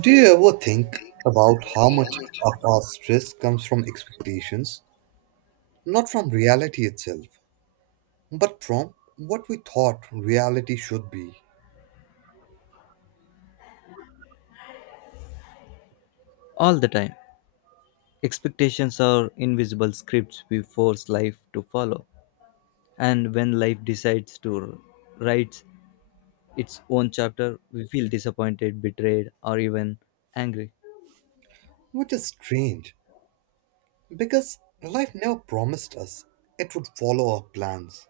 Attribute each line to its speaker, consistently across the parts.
Speaker 1: Do you ever think about how much of our stress comes from expectations, not from reality itself, but from what we thought reality should be?
Speaker 2: All the time. Expectations are invisible scripts we force life to follow. And when life decides to write its own chapter, we feel disappointed, betrayed, or even angry.
Speaker 1: Which is strange, because life never promised us it would follow our plans.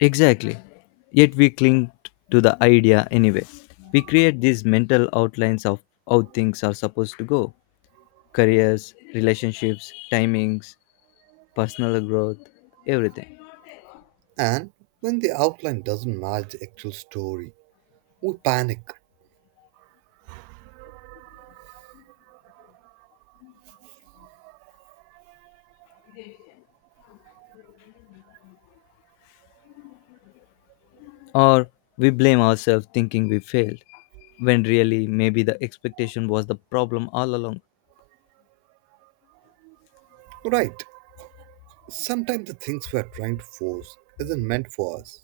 Speaker 2: Exactly. Yet we cling to the idea anyway. We create these mental outlines of how things are supposed to go careers, relationships, timings, personal growth, everything.
Speaker 1: And when the outline doesn't match the actual story, we panic.
Speaker 2: Or we blame ourselves thinking we failed, when really maybe the expectation was the problem all along.
Speaker 1: Right, sometimes the things we are trying to force isn't meant for us,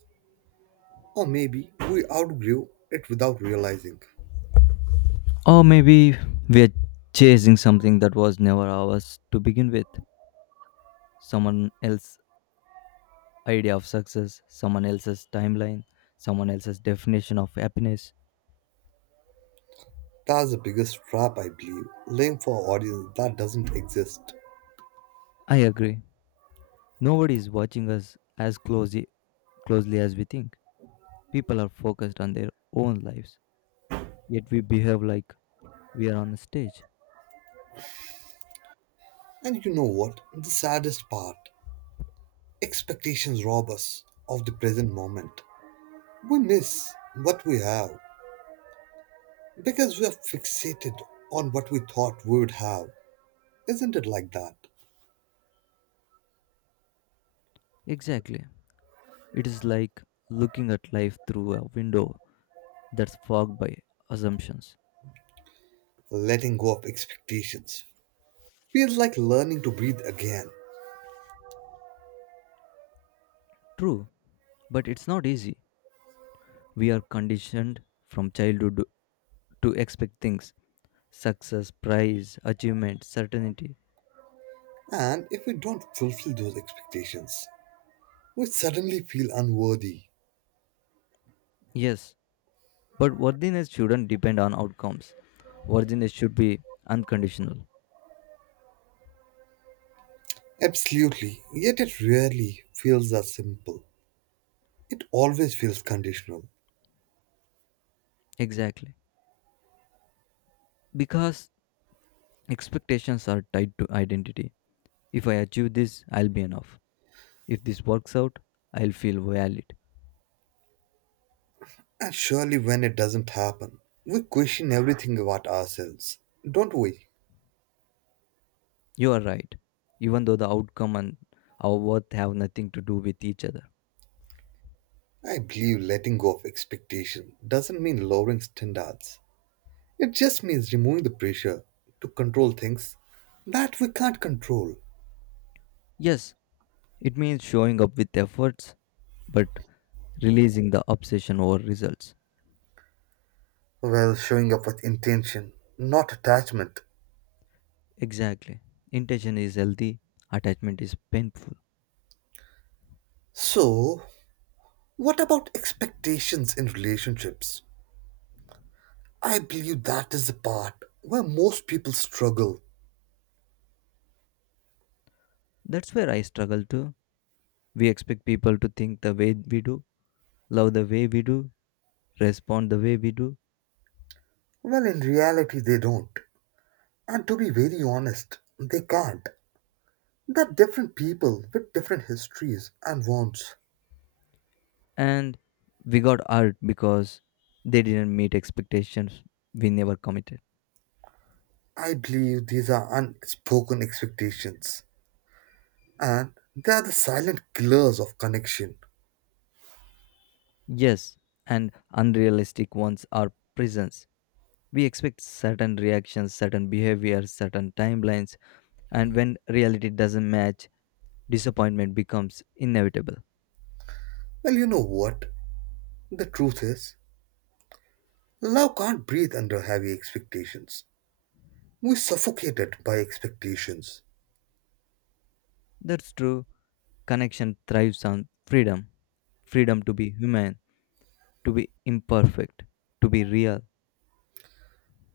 Speaker 1: or maybe we outgrew it without realizing.
Speaker 2: Or maybe we're chasing something that was never ours to begin with. Someone else's idea of success, someone else's timeline, someone else's definition of happiness.
Speaker 1: That's the biggest trap, I believe. Living for audience that doesn't exist.
Speaker 2: I agree. Nobody is watching us as closely as we think. People are focused on their own lives, yet we behave like we are on a stage.
Speaker 1: And you know what? The saddest part expectations rob us of the present moment. We miss what we have because we are fixated on what we thought we would have. Isn't it like that?
Speaker 2: Exactly. It is like looking at life through a window that's fogged by assumptions.
Speaker 1: Letting go of expectations feels like learning to breathe again.
Speaker 2: True, but it's not easy. We are conditioned from childhood to expect things success, prize, achievement, certainty.
Speaker 1: And if we don't fulfill those expectations, we suddenly feel unworthy.
Speaker 2: Yes, but worthiness shouldn't depend on outcomes. Worthiness should be unconditional.
Speaker 1: Absolutely, yet it rarely feels that simple. It always feels conditional.
Speaker 2: Exactly. Because expectations are tied to identity. If I achieve this, I'll be enough. If this works out, I'll feel valid.
Speaker 1: And surely when it doesn't happen, we question everything about ourselves, don't we?
Speaker 2: You are right, even though the outcome and our worth have nothing to do with each other.
Speaker 1: I believe letting go of expectation doesn't mean lowering standards. It just means removing the pressure to control things that we can't control
Speaker 2: Yes, it means showing up with efforts, but releasing the obsession over results.
Speaker 1: while showing up with intention, not attachment.
Speaker 2: Exactly. Intention is healthy, attachment is painful.
Speaker 1: So, what about expectations in relationships? I believe that is the part where most people struggle,
Speaker 2: That's where I struggle too. We expect people to think the way we do, love the way we do, respond the way we do,
Speaker 1: when in reality they don't. And to be very honest, they can't. They're different people with different histories and wants.
Speaker 2: and we got hurt because they didn't meet expectations we never committed.
Speaker 1: I believe these are unspoken expectations. And they are the silent killers of connection.
Speaker 2: Yes, and unrealistic ones are prisons. We expect certain reactions, certain behaviors, certain timelines, and when reality doesn't match, disappointment becomes inevitable.
Speaker 1: Well, you know what? The truth is, love can't breathe under heavy expectations. We suffocate it by expectations.
Speaker 2: That's true. Connection thrives on freedom freedom to be human, to be imperfect, to be real.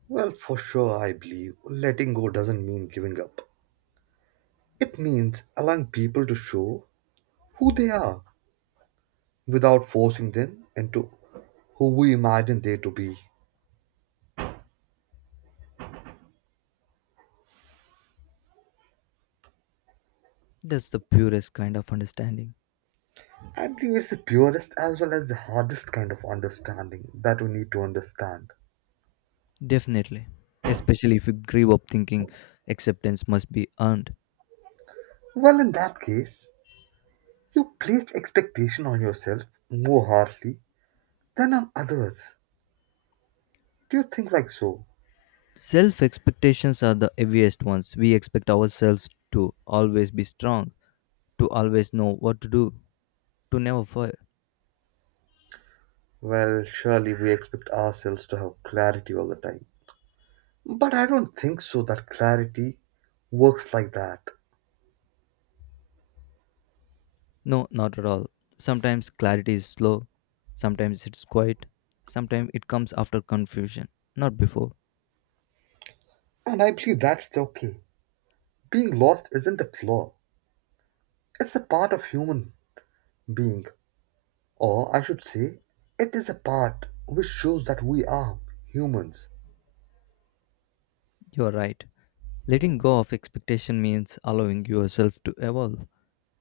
Speaker 1: Well, for sure, I believe letting go doesn't mean giving up. It means allowing people to show who they are without forcing them into who we imagine they to be.
Speaker 2: That's the purest kind of understanding.
Speaker 1: I believe it's the purest as well as the hardest kind of understanding that we need to understand.
Speaker 2: Definitely. Especially if you grew up thinking acceptance must be earned.
Speaker 1: Well, in that case, you place expectation on yourself more harshly than on others. Do you think like so?
Speaker 2: Self expectations are the heaviest ones. We expect ourselves to always be strong, to always know what to do, to never fail.
Speaker 1: Well, surely we expect ourselves to have clarity all the time. But I don't think so that clarity works like that.
Speaker 2: No, not at all. Sometimes clarity is slow, sometimes it's quiet, sometimes it comes after confusion, not before.
Speaker 1: And I believe that's okay. Being lost isn't a flaw, it's a part of human being. Or I should say, it is a part which shows that we are humans.
Speaker 2: You are right. Letting go of expectation means allowing yourself to evolve,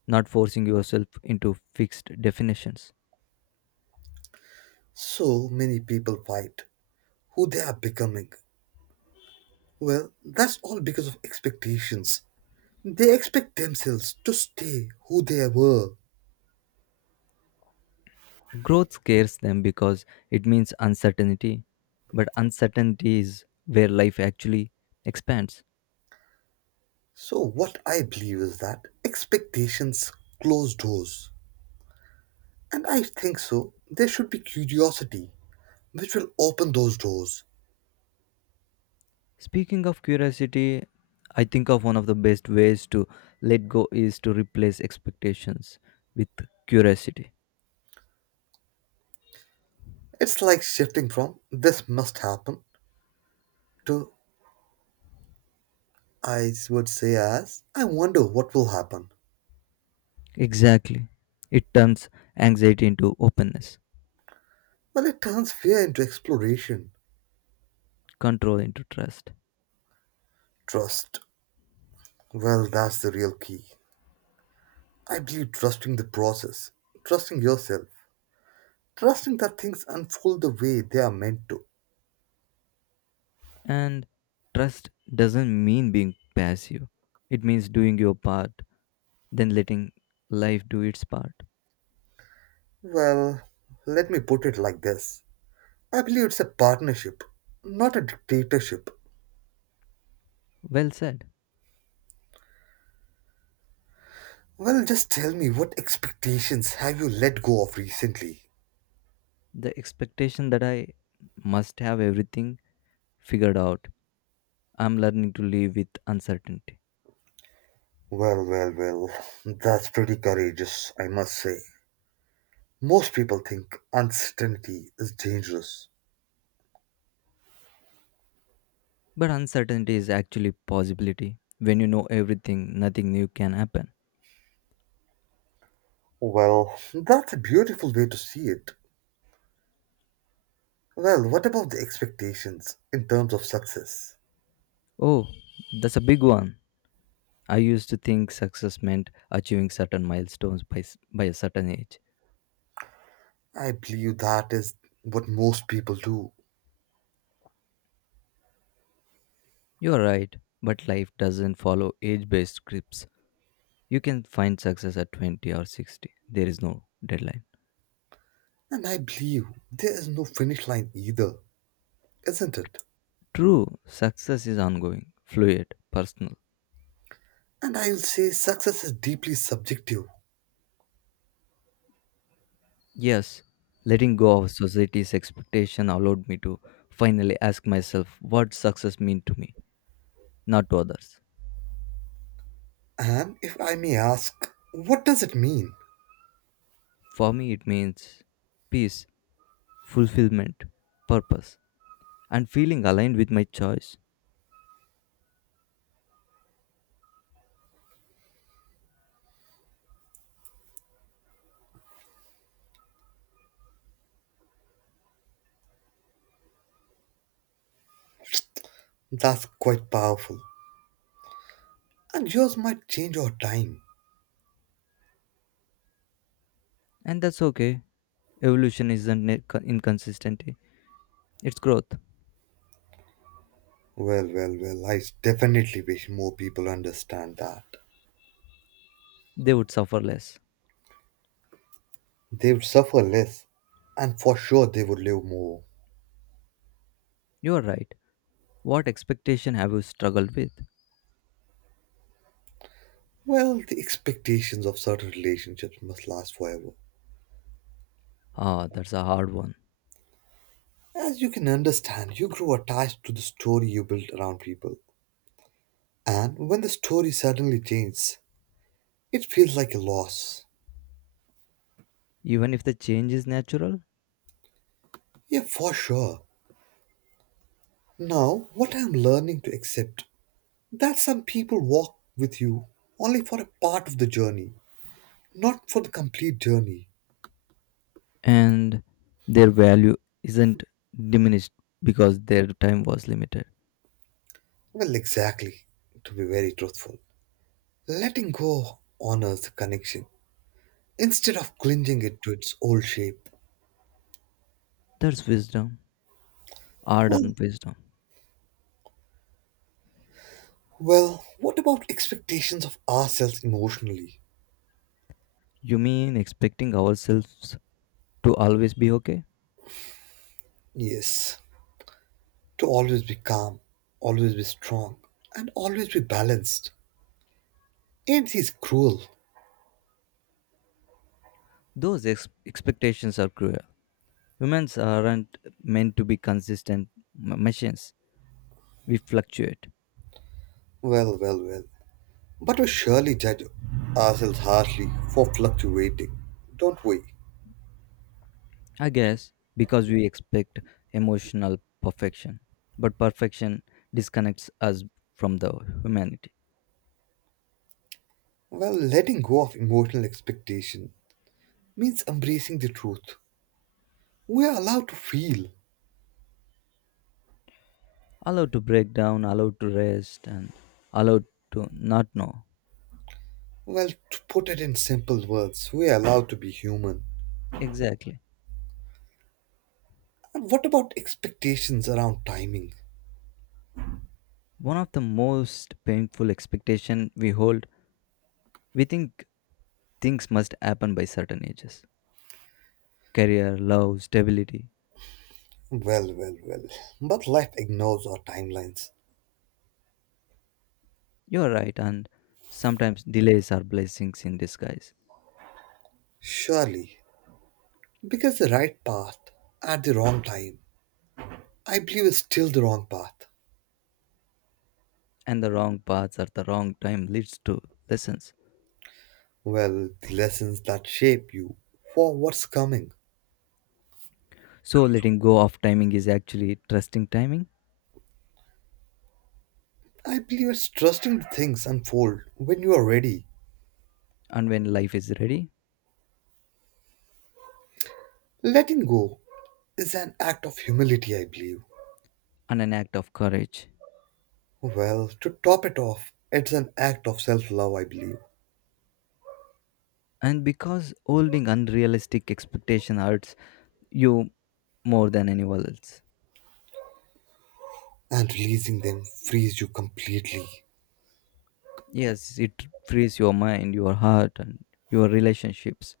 Speaker 2: not forcing yourself into fixed definitions.
Speaker 1: So many people fight who they are becoming. Well, that's all because of expectations. They expect themselves to stay who they were.
Speaker 2: Growth scares them because it means uncertainty, but uncertainty is where life actually expands.
Speaker 1: So, what I believe is that expectations close doors. And I think so, there should be curiosity, which will open those doors.
Speaker 2: Speaking of curiosity, I think of one of the best ways to let go is to replace expectations with curiosity.
Speaker 1: It's like shifting from this must happen to I would say as I wonder what will happen.
Speaker 2: Exactly. It turns anxiety into openness,
Speaker 1: Well, it turns fear into exploration.
Speaker 2: control into trust.
Speaker 1: Trust. Well, that's the real key. I believe trusting the process, trusting yourself, trusting that things unfold the way they are meant to.
Speaker 2: And trust doesn't mean being passive, it means doing your part, then letting life do its part.
Speaker 1: Well, let me put it like this I believe it's a partnership, not a dictatorship.
Speaker 2: Well said.
Speaker 1: Well, just tell me what expectations have you let go of recently?
Speaker 2: The expectation that I must have everything figured out. I'm learning to live with uncertainty.
Speaker 1: Well, well, well, that's pretty courageous, I must say. Most people think uncertainty is dangerous.
Speaker 2: But uncertainty is actually possibility. When you know everything, nothing new can happen.
Speaker 1: Well, that's a beautiful way to see it. Well, what about the expectations in terms of success?
Speaker 2: Oh, that's a big one. I used to think success meant achieving certain milestones by a certain age.
Speaker 1: I believe that is what most people do.
Speaker 2: You're right, but life doesn't follow age based scripts. You can find success at 20 or 60. There is no deadline.
Speaker 1: And I believe there is no finish line either, isn't it?
Speaker 2: True, success is ongoing, fluid, personal.
Speaker 1: And I'll say success is deeply subjective.
Speaker 2: Yes, letting go of society's expectation allowed me to finally ask myself what success means to me, not to others.
Speaker 1: And if I may ask, what does it mean?
Speaker 2: For me, it means peace, fulfillment, purpose, and feeling aligned with my choice.
Speaker 1: That's quite powerful. And yours might change over time.
Speaker 2: And that's okay. Evolution isn't inconsistency, it's growth.
Speaker 1: Well, well, well, I definitely wish more people understand that.
Speaker 2: They would suffer less.
Speaker 1: They would suffer less, and for sure they would live more.
Speaker 2: You are right. What expectation have you struggled with?
Speaker 1: Well, the expectations of certain relationships must last forever.
Speaker 2: Ah, that's a hard one.
Speaker 1: As you can understand, you grow attached to the story you built around people. And when the story suddenly changes, it feels like a loss.
Speaker 2: Even if the change is natural,
Speaker 1: Yeah, for sure. Now, what I'm learning to accept that some people walk with you only for a part of the journey, not for the complete journey.
Speaker 2: and their value isn't diminished because their time was limited.
Speaker 1: Well, exactly, to be very truthful. Letting go honors the connection instead of clinging it to its old shape.
Speaker 2: That's wisdom, art
Speaker 1: Well,
Speaker 2: and wisdom.
Speaker 1: well, what about expectations of ourselves emotionally?
Speaker 2: You mean expecting ourselves to always be okay?
Speaker 1: Yes, to always be calm, always be strong, and always be balanced. Ain't these cruel?
Speaker 2: Those expectations are cruel. Humans aren't meant to be consistent machines. We fluctuate,
Speaker 1: Well, well, well. But we surely judge ourselves harshly for fluctuating, don't we?
Speaker 2: I guess, because we expect emotional perfection. But perfection disconnects us from the humanity.
Speaker 1: Well, letting go of emotional expectation means embracing the truth. We are allowed to feel.
Speaker 2: Allowed to break down, allowed to rest, and allowed to not know.
Speaker 1: Well, to put it in simple words, we are allowed to be human.
Speaker 2: Exactly.
Speaker 1: And what about expectations around timing?
Speaker 2: One of the most painful expectation we hold, we think things must happen by certain ages. Career, love, stability.
Speaker 1: Well, well, well. But life ignores our timelines.
Speaker 2: You're right, and sometimes delays are blessings in disguise,
Speaker 1: Surely, because the right path at the wrong time, I believe is still the wrong path.
Speaker 2: and the wrong paths at the wrong time leads to lessons.
Speaker 1: Well, the lessons that shape you for what's coming.
Speaker 2: So letting go of timing is actually trusting timing,
Speaker 1: I believe it's trusting the things unfold when you are ready.
Speaker 2: and when life is ready,
Speaker 1: Letting go is an act of humility, I believe.
Speaker 2: and an act of courage.
Speaker 1: Well, to top it off, it's an act of self love, I believe.
Speaker 2: And because holding unrealistic expectation hurts you more than anyone else.
Speaker 1: And releasing them frees you completely.
Speaker 2: Yes, it frees your mind, your heart, and your relationships,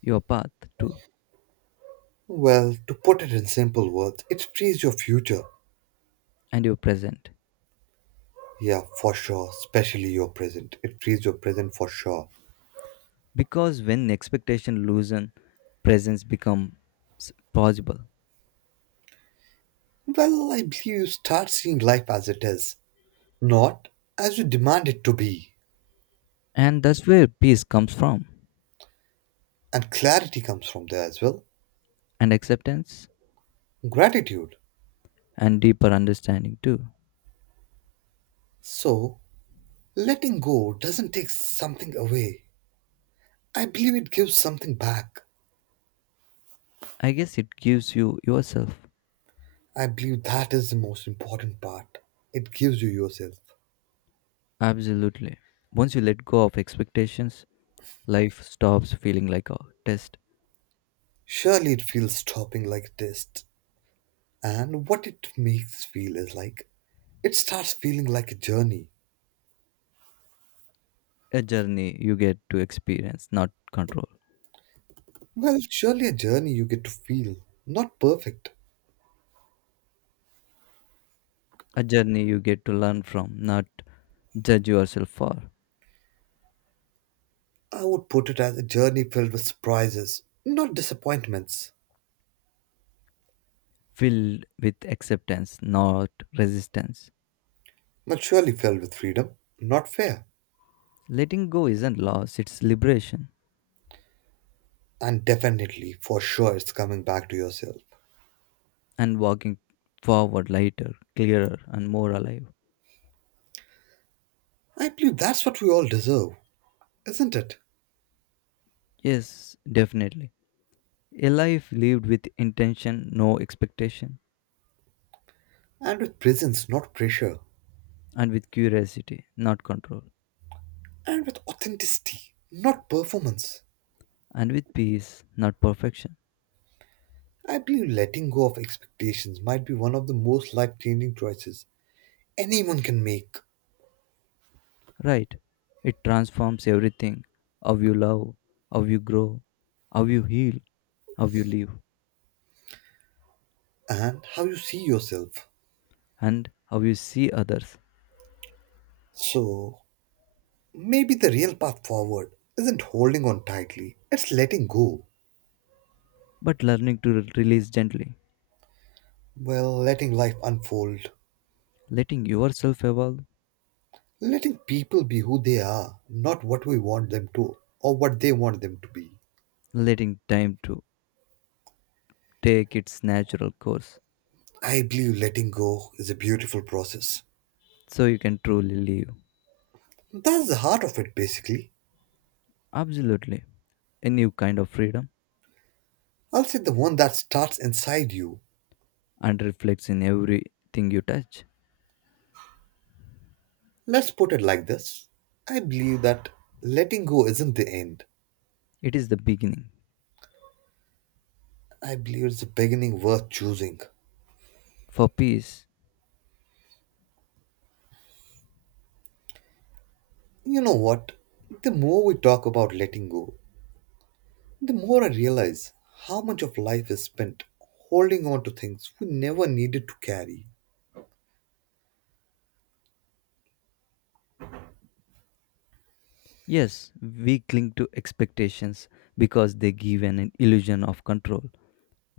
Speaker 2: your path too,
Speaker 1: Well, to put it in simple words, it frees your future.
Speaker 2: and your present.
Speaker 1: Yeah, for sure, especially your present. It frees your present for sure.
Speaker 2: Because when expectation loosen, presence becomes possible.
Speaker 1: Well, I believe you start seeing life as it is, not as you demand it to be.
Speaker 2: And that's where peace comes from,
Speaker 1: And clarity comes from there as well.
Speaker 2: and acceptance,
Speaker 1: Gratitude.
Speaker 2: and deeper understanding too.
Speaker 1: So, letting go doesn't take something away. I believe it gives something back.
Speaker 2: I guess it gives you yourself.
Speaker 1: I believe that is the most important part. It gives you yourself.
Speaker 2: Absolutely. Once you let go of expectations, life stops feeling like a test.
Speaker 1: Surely it feels stopping like a test. And what it makes feel is like it starts feeling like a journey.
Speaker 2: A journey you get to experience, not control.
Speaker 1: Well, surely a journey you get to feel, not perfect.
Speaker 2: A journey you get to learn from, not judge yourself for.
Speaker 1: I would put it as a journey filled with surprises, not disappointments,
Speaker 2: Filled with acceptance, not resistance.
Speaker 1: but surely filled with freedom, not fear.
Speaker 2: Letting go isn't loss, it's liberation.
Speaker 1: And definitely, for sure, it's coming back to yourself.
Speaker 2: And walking forward lighter, clearer, and more alive.
Speaker 1: I believe that's what we all deserve, isn't it?
Speaker 2: Yes, definitely. A life lived with intention, no expectation,
Speaker 1: And with presence, not pressure.
Speaker 2: and with curiosity, not control,
Speaker 1: And with authenticity, not performance.
Speaker 2: and with peace, not perfection.
Speaker 1: I believe letting go of expectations might be one of the most life changing choices anyone can make,
Speaker 2: Right? It transforms everything how you love, how you grow, how you heal, how you live,
Speaker 1: and how you see yourself.
Speaker 2: and how you see others.
Speaker 1: So, maybe the real path forward isn't holding on tightly, it's letting go.
Speaker 2: But learning to release gently,
Speaker 1: Well, letting life unfold,
Speaker 2: letting yourself evolve,
Speaker 1: letting people be who they are, not what we want them to or what they want them to be.
Speaker 2: letting time to take its natural course
Speaker 1: I believe letting go is a beautiful process.
Speaker 2: so you can truly live.
Speaker 1: That's the heart of it, basically.
Speaker 2: Absolutely. A new kind of freedom
Speaker 1: I'll say the one that starts inside you.
Speaker 2: and reflects in everything you touch.
Speaker 1: Let's put it like this I believe that letting go isn't the end,
Speaker 2: It is the beginning.
Speaker 1: I believe it's the beginning worth choosing.
Speaker 2: For peace,
Speaker 1: You know what? The more we talk about letting go, the more I realize how much of life is spent holding on to things we never needed to carry.
Speaker 2: yes, we cling to expectations because they give an illusion of control.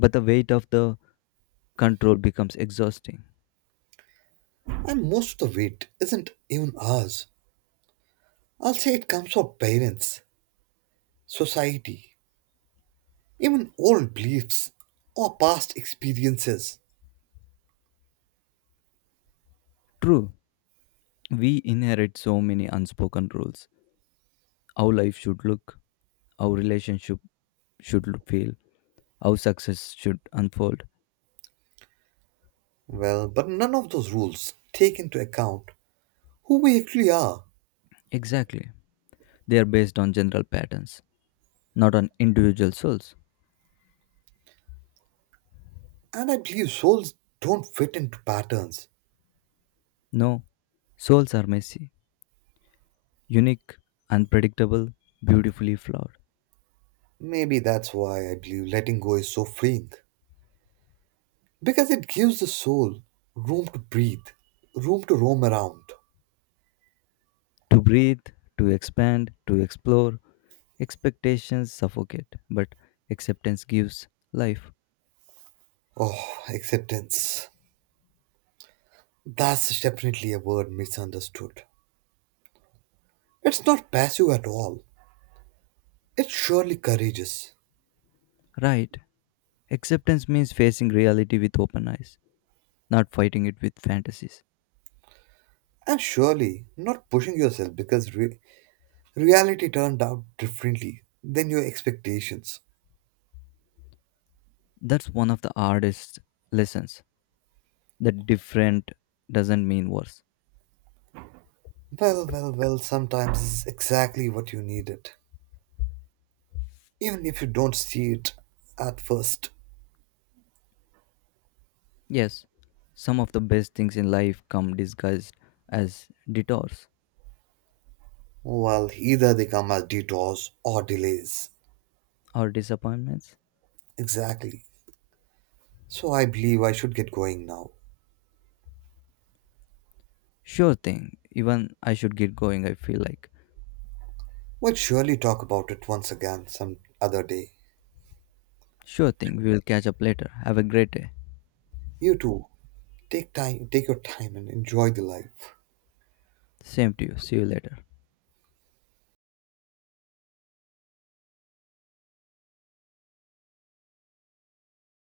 Speaker 2: But the weight of the control becomes exhausting.
Speaker 1: And most of the weight isn't even ours. I'll say it comes from parents, society, even old beliefs or past experiences.
Speaker 2: True, we inherit so many unspoken rules. How life should look, how relationship should feel, how success should unfold.
Speaker 1: Well, but none of those rules take into account who we actually are.
Speaker 2: Exactly. They are based on general patterns, not on individual souls.
Speaker 1: And I believe souls don't fit into patterns.
Speaker 2: No, souls are messy, unique, unpredictable, beautifully flawed.
Speaker 1: Maybe that's why I believe letting go is so freeing. Because it gives the soul room to breathe, room to roam around.
Speaker 2: To breathe, to expand, to explore, expectations suffocate, but acceptance gives life.
Speaker 1: Oh, acceptance. That's definitely a word misunderstood. It's not passive at all. It's surely courageous.
Speaker 2: Right. Acceptance means facing reality with open eyes, not fighting it with fantasies.
Speaker 1: And surely not pushing yourself because reality turned out differently than your expectations.
Speaker 2: That's one of the hardest lessons that different doesn't mean worse.
Speaker 1: Well, well, well, sometimes it's exactly what you needed, even if you don't see it at first.
Speaker 2: Yes, some of the best things in life come disguised as detours
Speaker 1: Well, either they come as detours or delays.
Speaker 2: or disappointments.
Speaker 1: Exactly. So I believe I should get going now.
Speaker 2: Sure thing, even I should get going, I feel like.
Speaker 1: We'll surely talk about it once again some other day.
Speaker 2: Sure thing, we will catch up later. Have a great day.
Speaker 1: You too. Take your time and enjoy the life.
Speaker 2: Same to you, see you later.